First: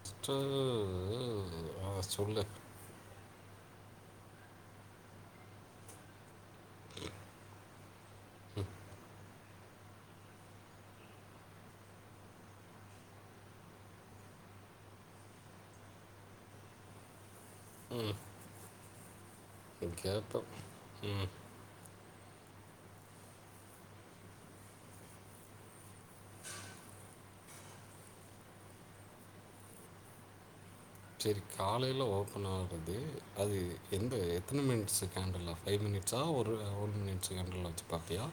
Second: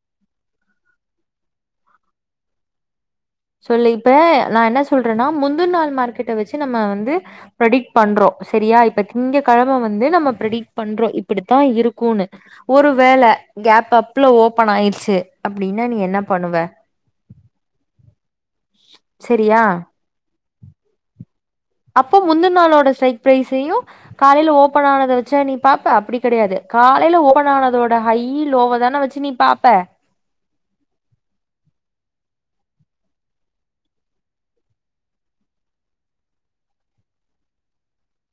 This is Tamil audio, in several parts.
அச்சச்சோ ஓ ஆ சொல்லு சொல்லு இப்ப நா என்ன சொல்றேன்னா முந்துன்நாள் மார்க்கெட்ட வெச்சு நம்ம வந்து ப்ரடிக்ட் பண்றோம் செரியா இப்ப திங்க கெழம வந்து நம்ம ப்ரடிக்ட் பண்றோம் இப்படித்தா இருக்கோன்னு ஒரு வேல கேப் அப்பள ஓபன் ஆயிடுச்சி அப்டின்னா நீ என்னாப் பண்ணுவ ஒ சரியா கேப் அப் அப்போ முந்தன் நாளோட ஸ்ட்ரைக் ப்ரைஸையும் காலையில ஓபன் ஆனத வெச்சா நீ பாப்ப அப்டி கெடையாது காலையில ஓபன் ஆனதோட ஹை லோவ வெச்சி தான நீ பாப்ப செரி காலையில ஓபன் ஆவுறது அது எந்த எத்தன மினிட்ஸ் கேண்டல்ல ஃபை மினிட்ஸா ஒரு ஒன் மினிட்ஸ் கேண்டில்லா வெச்சு பாப்பியா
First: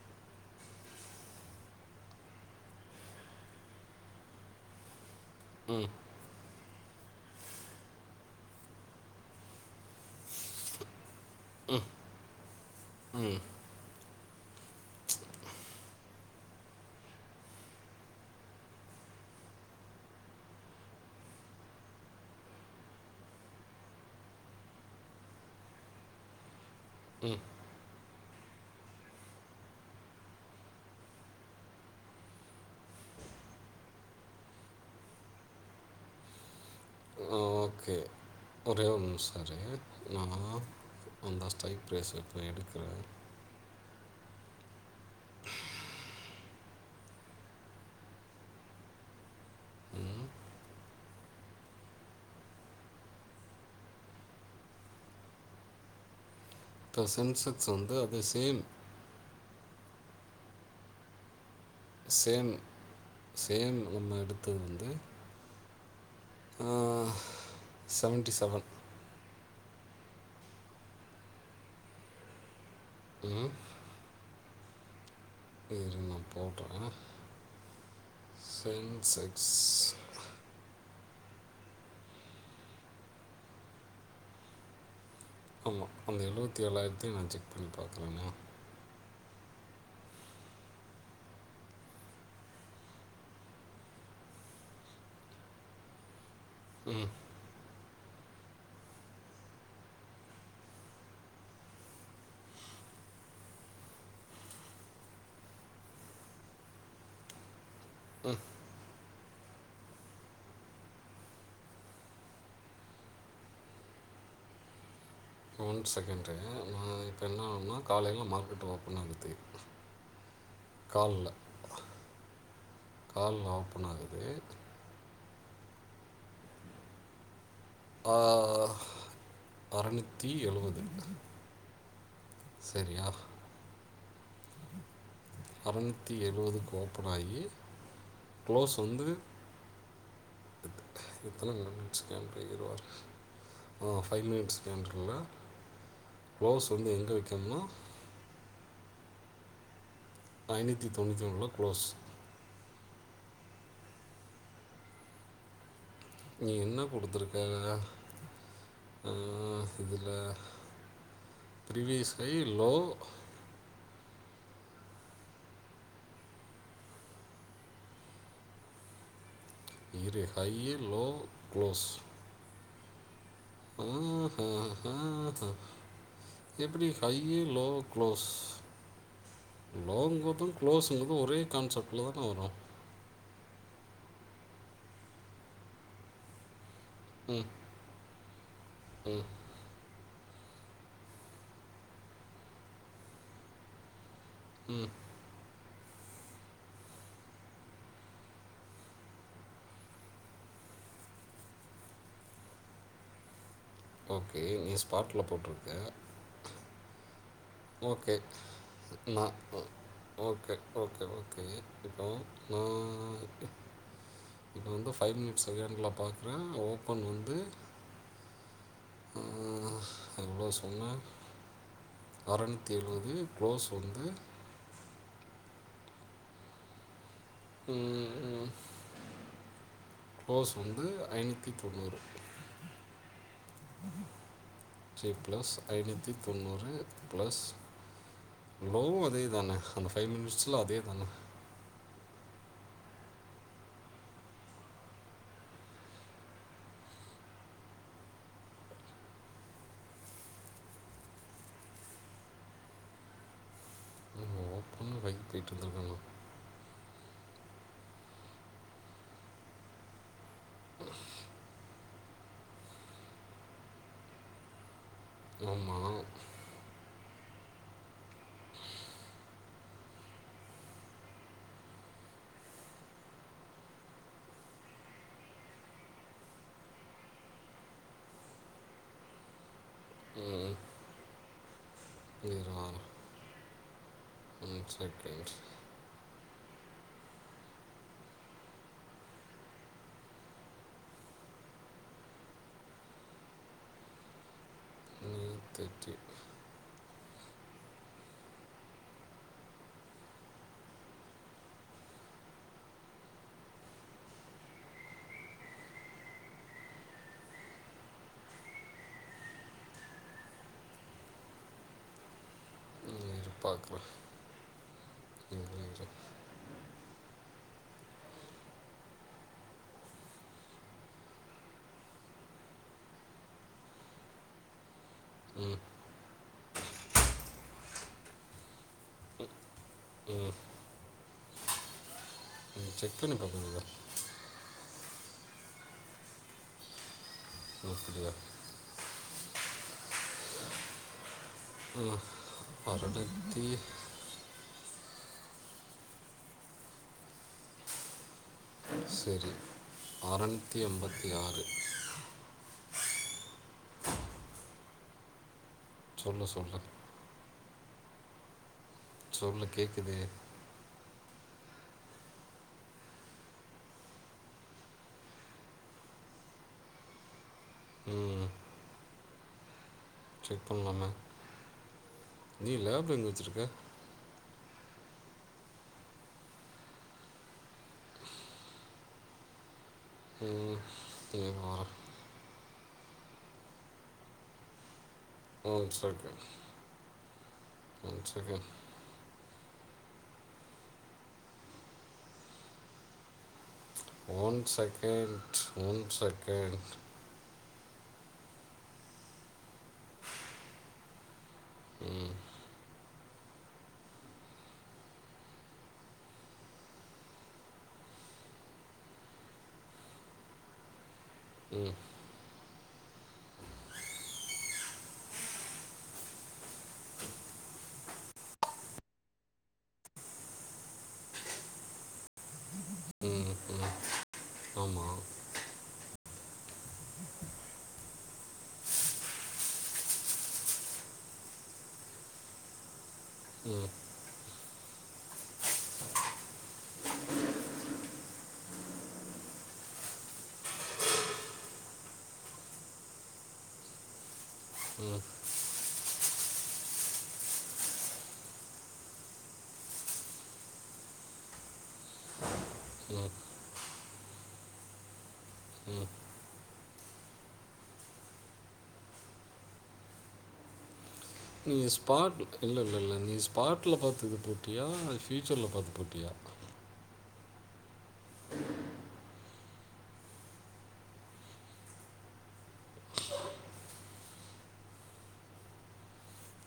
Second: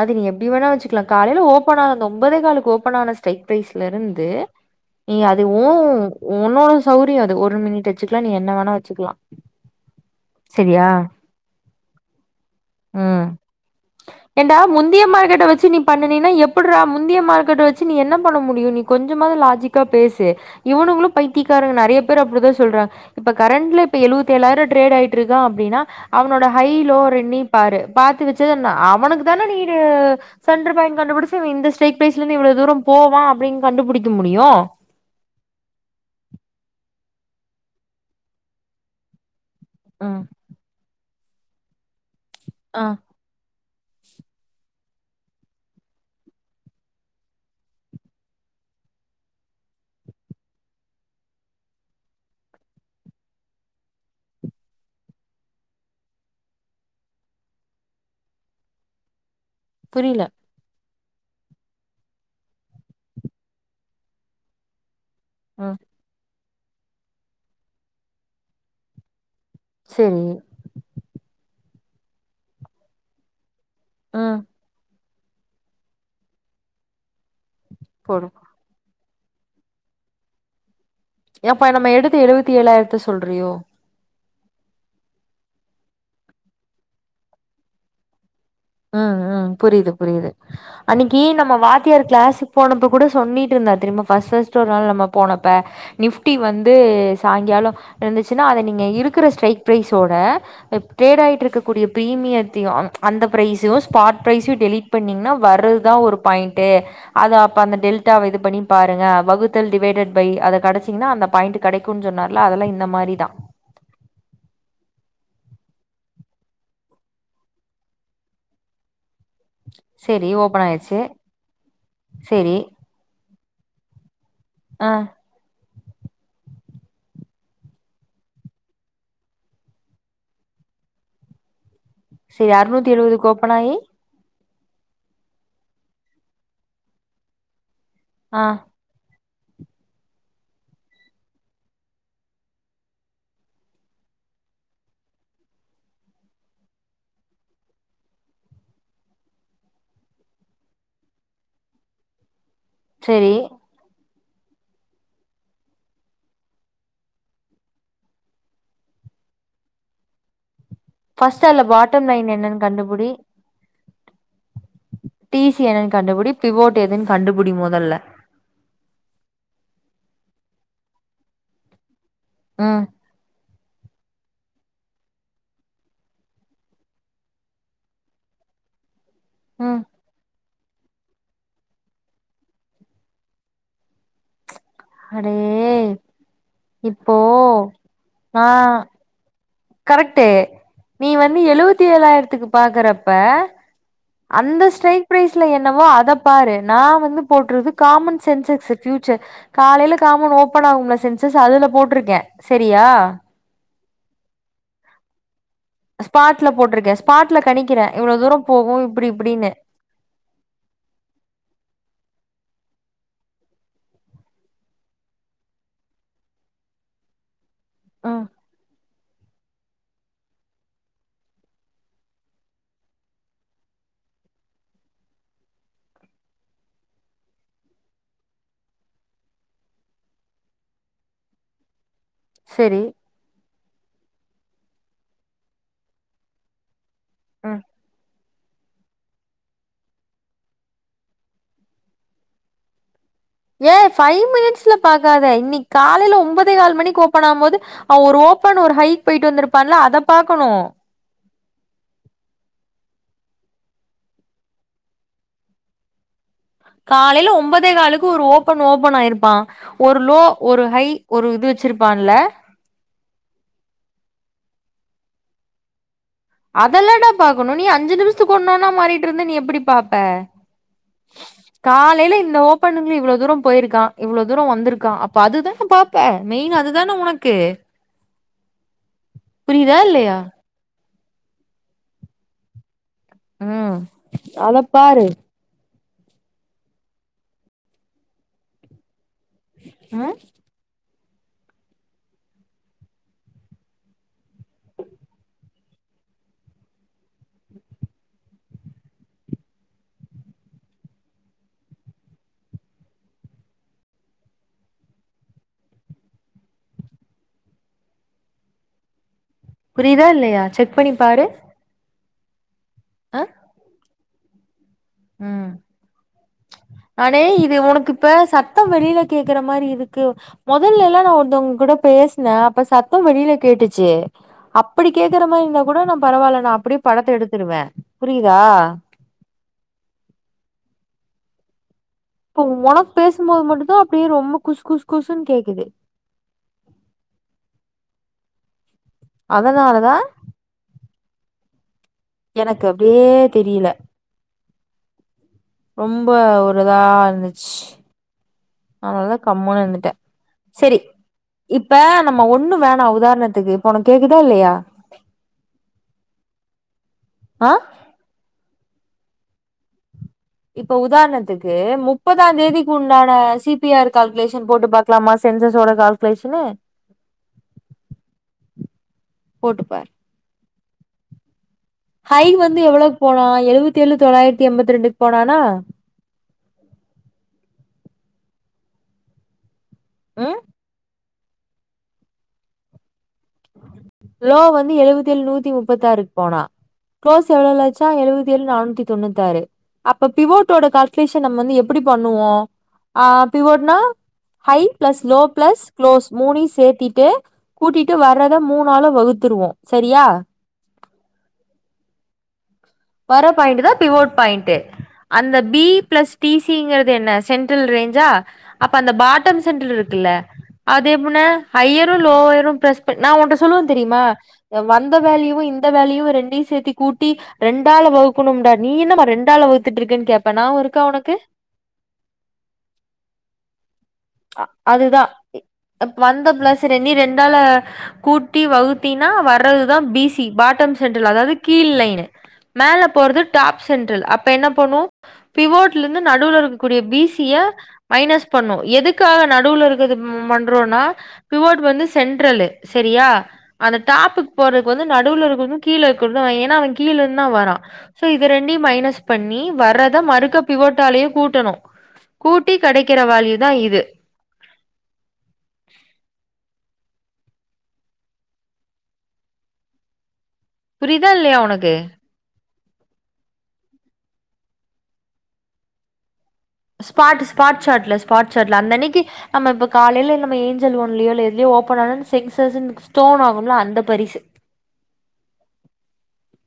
அது நீ எப்டி வேணா வெச்சுக்கலா காலையில ஓபன் ஆன அந்த ஒன்பதே காலுக்கு ஓபன் ஆன ஸ்ட்ரைக் ப்ரைஸ்ல இருந்து நீ அது ஊன் ம் உன்னோட சௌரியோ அது ஒரு மினிட் வெச்சுக்கலா நீ என்ன வேணா வெச்சுக்கலா செரியா உம் ஏன்டா முந்திய மார்கெட்ட வெச்சு நீ பண்ணனினா எப்பிட்றா முந்திய மார்க்கெட்ட வெச்சு நீ என்ன பண்ண முடியு நீ கொஞ்சமாவது லாஜிக்கா பேசு இவனுங்களு பைத்திக்காரனுங்க நெறைய பேர் அப்டிதா சொல்றாங்க இப்ப கரண்ட்ல இப்ப எழுவத் தேழாயிரோ ட்ரேட் ஆயிட் ட்றுகா அப்படின்னா அவனோட ஹைலோ ம் ரென்டையு பாரு பாத்துவச்சது நா அவனுக்கு தானே நீனு செண்டர் பாய்ன்டு கண்டுபிடிச்சு அவ இந்த ஸ்ரைக் பேஸ்லெந்து இவ்வளோ தூர போவான் அப்படின்னு கண்டுபுடிக்க முடியு ஓகே ஒரே ஒர் நிம்ஸ செரி ம் நா அண்டஸ்டாய் பேசு ஆஹ் ம் இப்ப சென்செக்ஸ் வந்து அது சேம் புரியில சேம் சேம் நம்ம எடுத்தது வந்து ஆஹ் அஹ செவன்ட்டி செவன் செரி உம் ஆஹ் இரு நா போட்ற போடு செக்ஸ் ஏப்பா நம்ம எடுத்த எழுவத்தி ஏழாயிரத்த சொல்றியோ ஆமா அந்த எழுவத்தி ஏழாயிரத்தையு நா செக் பண்ணி பாக்குறேனா ஹம் உம் புரியுது புரியுது அன்னிக்கி நம்ம வாத்தியார் கிளாஸுக்கு போனப்ப கூட சொன்னீட் இருந்தார் தெறுமா ஃபர்ஸ்ட் ஃபஸ்ட் ஒரு நாள் நம்ம போனப்ப நிஃப் ஃப்டி வந்து ம் சாய்ங்காலோ இருந்துச்சுன்னா அத நீங்கள் இருக்குற ஸ்டைக் ப்ரைஸோட ப் ட்ரேட் ஆயிட்டுருக்கக்கூடிய பிரீமியத்தையு அங் அந்த ப்ரைஸு ஸ்பாட் ப்ரைஸுயு டெலிட் பண்ணிங்னா வர்றதுதா ஒரு பாயிண்டே அத அப்ப அந்த டொல்ட்டாவ இது பண்ணி பாருங்க வகுத்தல் டிவைடட் பை அத கடைசிங்னா அந்த பயிண்ட் கிடைகு சொன்னார்ல அதெல்லா இந்த மாரி தா ஒன் செகண்டு நா இப்ப என்ன ஆகுனா காலைல மார்க்கெட் ஓப்பன் ஆகுது சேரி ஓபன் ஆயிச்சு காலில் சேரி காலில் ஓப்பன் ஆகுது ஆஹ் ஆஹ அறநூத்தி எழுவது சரி அறநூத்தி எழுவதுகு ஓபனாயி அறநூத்தி எழுவதுக்கு ஓப்பன் ஆயி ஆ க்ளோஸ் வந்து [unintelligible] ஆஹ ஃபைவ் மினிட்ஸ் கேன்டர்ல க்ளோஸ் வந்து எங்க வைக்கணும்னா ஐநூத்தி தொண்ணூத்தி ஒணுல கு்ளோஸ் சேரி நீ என்ன குடுத்துருக்க ஆஹ் இதுல ஃபஸ்ட்டு அல்ல பாட்ட நலைன் என்னன்னு கண்டுபுடி டிசி என்னன்னு கண்டுபுடி பிவோட் எதுனு கண்டுபுடி முதல இரி ஹையு லோ க்ளோஸ் உம் ஆஹா ஆஹா ஆஹா ஆஹா எப்டி ஹையு லோ க்ளோஸ் ம் லங்கா தா க்ளோஸுங்றது ஒரே கான்செப்டல தான வரோ அடேய் இப்போ ம் ஆ ம் கரெக்டு நீ வந்து எழுவத்தி ஏழாயிரத்துக்கு பாக்குறப்ப அந்த ம் ஸ்டெரெய்ட் ப்ரைஸ்ல என் என்வோ அத பாரு நா வந்து போட்ரது காமன் சென்சக்ஸ் ஃப்யூச்சர் காலைல காமன் ஓபன் ஆகும்ல சென்சஸ் அதுல போட்ருக்கே சரியா ஓகே நீ ஸ்பாட்ல போட்ரு இங்க ஸ்பாட்ல போட்ருக்கே ஸ்பாட்ல கணிக்கிறே ஓகே இவ்ளோ தூரோ போகு ம் இப்டி நா இப்டின்னு ஓ ஓகே ஓகே இப்போ ம் இப்போ வந்து ஃபைவ் மினிட்ஸ் செகண்டல பார்க்குற ஓபன் வந்து ஆ ஆ எவ்ளோ சொன்ன அறநூத்தி எழுவது குளோஸ் வந்து ம் ம் க்லோஸ் வந்து ஐநூத்தி தொண்ணூறு சேரி ஜி பிளஸ் ஐநூத்தி தொண்ணூறு ப்ளஸ் ம் லோவு அதே தானே அந்த ஃபைவ் மினிட்ஸ்ல அதே தான ஏ ஃபைவ் மினிட்ஸ்ல பாக்காத இன்னிக் காலையில ஒன்பதேகாலு மணிக்கு ஓபன் ஆவும்போது அவ ஒரு ஓபன் ஒரு ஹைக் போயிட்டு வந்திருப்பான்ல அத பாக்கணோ ஓப்பன் ஃபைவ் போயிட்டு வந்துருக்கனோ காலையில ஒன்பதேகாலுக்கு ஒரு ஓபன் ஓபன் ஆயிருப்பா ஒரு லோ ஒரு ஹை ஒரு இது வெச்சிருப்பான்ல ஆமா அதெல்லாடா பாக்கணு நீ அஞ்சு நிமிஷத்துக்கு ஒண்ணோனா மாறிட்டு இருந்த நீ எப்டி பாப்ப காலைல இந்த ஓபனங்ல இவ்வளவு தூரோ போயிருக்கா இவ்வளவு தூரோ வந்திருக்கா அப்ப அதுதான பாப்பே மெயின் அதுதானே உனக்கு புரிதா இல்லையா இரு வாரேன் ம் அத உம் சட் பாரு ரேட் ஆ உஹ் தர்ட்டி புரியுதா இல்லையா செக் பண்ணி பாரு ஆ பாக்குற ம் அடேய் இது உனக்கு இப்ப சத்தம் வெளில கேக்குற மாரி இருக்கு முதல்லலா நா ஒருத்துவுங்கக் கூட பேசுன அப்ப சத்தோ வெளில கேட்டுச்சு அப்படி கேக்குற மாதிர ம் இருந்த கூட நா பரவாலனா அப்படியே படத்த எடுத்துடுவேன் புரியுதா ம் இப்ப உனக்கு செக் பண்ணி பேசும்போது பார்க்குறீங்களா மட்டும் தான் அப்படியே ரொம்ப குஷ் குஷ் குசுன் கேக்குது அப்படியா அதனாலதா உம் எனக்கு அப்படியே பருடத்தி தெரியல ரொம்ப ஒரு இதா இருந்துச்சு அதனதான் சரி கம்முனு இருந்துட்டேன் அறநூற்றி சரி எண்பத்தி ஆறு இப்ப நம்ம ஒண்ணு வேண உதாரணத்துக்கு இப்ப உனக்கு கேக்குதா இல்லையா சொல்லு சொல்லு ஆ சொல்லு கேக்குது இப்ப உதாரணத்துக்கு முப்பதாம் தேதிக்கு உண்டான சி பி ஆர் கால்குலேஷன் போட்டு பாக்கலாமா சென்சஸோட கால்குலேஷனு உம் போட்டுப்பார் இப்ப நாம ஹைட் வந்து எவ்ளோக்கு போனா எழுபத்தி ஏழு தொள்ளாயிரத் த்தி எம்பத்தி ரெண்டுக்கு போனானா ம் உம் தேம் ஆறு லோ வந்து எழுபத்தி ழு நூத்தி ஒன் முப்பத்தி ஆறுக்கு செகண்ட் போனா குளோஸ் [unintelligible] ஒன் எழுபத்தி ஏழு செகண்ட் நானூத்தி தொண்ணூத்தி ஆறு அப்ப பிவோட்டோட கால்குலேஷன் நம்ம வந்து எப்படி பண்ணுவோம் ஆஹ் பிவோட னா one high plus low second plus one close மூணையும் செகண்ட் சேர்த்திட்டு கூட்டிட்டு வா ங்குறத மூணாள வகுத்துருவோம் சரியா உம் வர பாயிண்ட தான் பி்வோட் பாயிண்ட்டு அந்த பி பிளஸ்டிிசி குறது என்ன சென்ட்ரல் ரேஞ்சுஅ அப்ப அந்த பாட்டோம் சென்ட்ரல் இருக்குத்துல அது எப்படி ல ம் ஹையரும் லோயரும் [unintelligible] நான் உன்னிட்ட சொல்லுவன் தெரியுமா வந்த வெலையும் இந்த வெலயும் ரெண்டையும் சேர்த்தி கூட்டி ரெண்டால வகுக்கணும்டா நீ என்னம்மா ரெண்டால வகுத்துட்டு இருக்கன்னு கேப்பேன் நியாபகம் இருக்கா உனக்கு ஆமாம் அதுதான் வந்த பிளஸ் ர நீ ரெண்டால கூட்டி வகுத்தினா வர்றதுதான் பி சி பாட்டம் சென்ட்ரல் அதாவது கீழ் லைனு மேல போறது டாப் சென்ட்ரல் அப்ப என்ன பண்ணும் பிவோட்ல இருந்து நடுவுல இருக்கக்கூடிய பி சிய மைனஸ் பண்ணும் எதுக்கு க்காக நடுவில் இருக்கது பண்றோம்னா பிவோட் வந்து சென்ட்ரலு சரியா அந்த டாப்புக்கு போறக்கு வந்து நடுவுல இருக்கதுகீழே [unintelligible] ஏன்னா அவன் கீழ இருந்து தான் வரான் சோ இத ரெண்ட மைனஸ் பண்ணி வர்த மறுக்க பிவோட்டாலயே கூட்டணும் கூட்டி கிடைக்கிற ம் வால்யூதான் இது உம் புரியுதா இல்லையா உனக்கு இல்ல இல்ல இல்ல நீ ஸ்பாட்ல பார்த்து இது போட்டியா ஃபியூச்சர்ல பார்த்து போட்டியா ஸ்பாட் ஸ்பாட்ஷட்ல ஸ்பாட்ஷாட்ல அந்த அன்னைக்கு நம்மப்ப காலையில நம்ம ஏஞ்சல் ஓன்லயோ எதுலோ ஓபன் ஆனனு சென்சஸ் ஸ்டோன் ஆகும்ல அந்த பரிசு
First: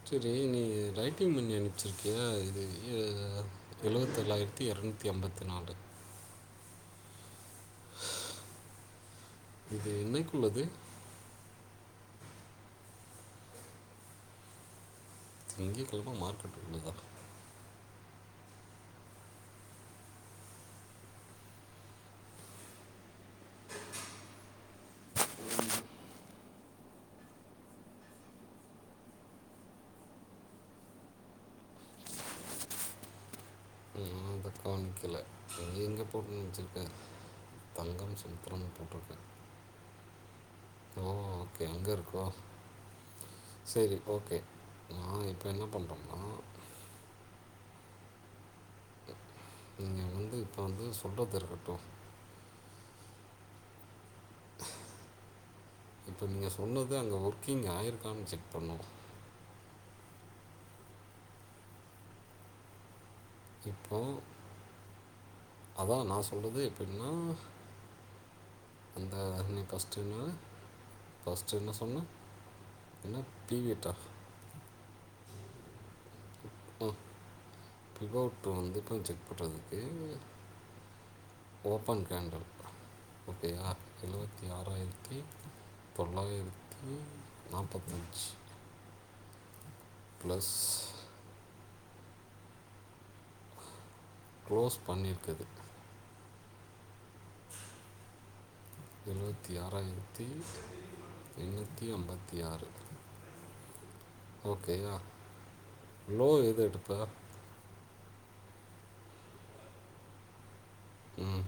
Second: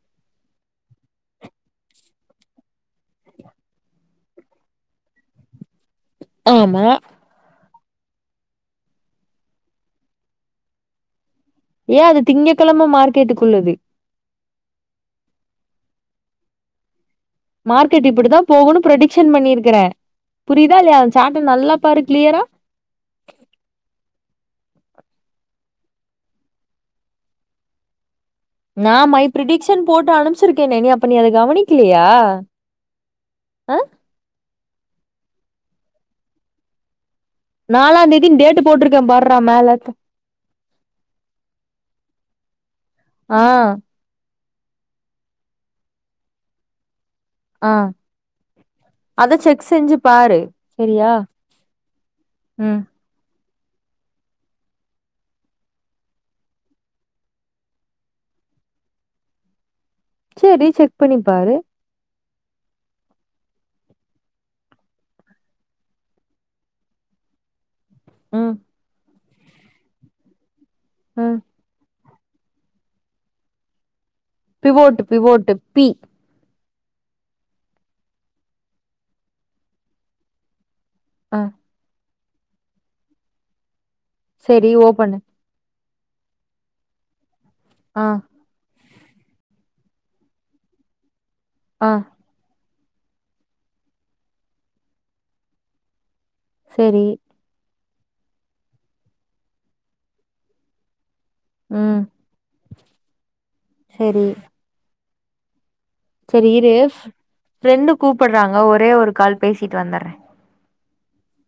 சரி நீ ரைட்டிங் பண்ணி அனுப்பச்சிருக்கிய இது எழுவத்தேழாயிரத்தி இரநூத்தி ஐம்பத்தி நாலு ஆமா இது என்னைக்குள்ளது ஏன் அது திங்ககிழமை மார்க்கேட்டுக்குள்ளது திங்ககெழம மார்க்கெட் உள்ளதா மார்க்கெட் இப்படித்தான் போகும் ப்ரடிக்ஷன் பண்ணிருக்கறே புரியுதா இல்லையான் சாட்டன் நல்லா பாரு கிளியரா நான் மை பிரிடிக்க்ஷன் போட்டு அனுப்பிச்சிருக்கே நீ அப்ப நீ அத கவனிக்கலையா அஹ பண்ணிக்கல எங்க எங்க போட்டு வச்சிருக்கே நாலாந் தங்கம் தேதின்னு டேட்டு சுத்திரம்னு போட்டிருக்கே பார்றா மேல ஓ ஓகே எங்க இருக்கோ ஆ செரி ஓகே நான் இப்போ என்ன பண்றோம்னா ஆ அத செக் செஞ்சு நீங்க வந்து பாரு இப்ப வந்து செரியா சொல்றது இருக்கட்டும். உம் இப்போ நீங்கள் சொன்னது அங்கே ஒர்க்கிங் ஆயிருக்கான்னு செக் பண்ணோம் செரி செக் பண்ணிப்பாரு இப்போ அதா நான் சொல்றது எப்டின்னா ம் அந்த அ ஃபஸ்ட்னா ம் ஃபஸ்ட் என்ன சொன்ன என்ன பிவிட்டா பிவோட்டு பிவோட்டு பி பிவோட் வந்துப் செக் படுறதுக்கு ஆ ஓப்பன் கேண்டல் ஓகேயா செரி ஓபண்ணு தொள்ளாயிரத்தி ஆ நாபத்தஞ் ப்ளஸ் ஆ குளோஸ் பண்ணிற்கது செரி எழுவத்தி ஆறாயிரத்தி எண்ணூத்தி ம் அம்பத்தி ஆறு ஓக்கேய செரி இரு ஃப் ஃப்ரெண்டு கூப்பட்றாங்க ஒரே ஒரு கால் பேசிட் வந்தர்றே உம்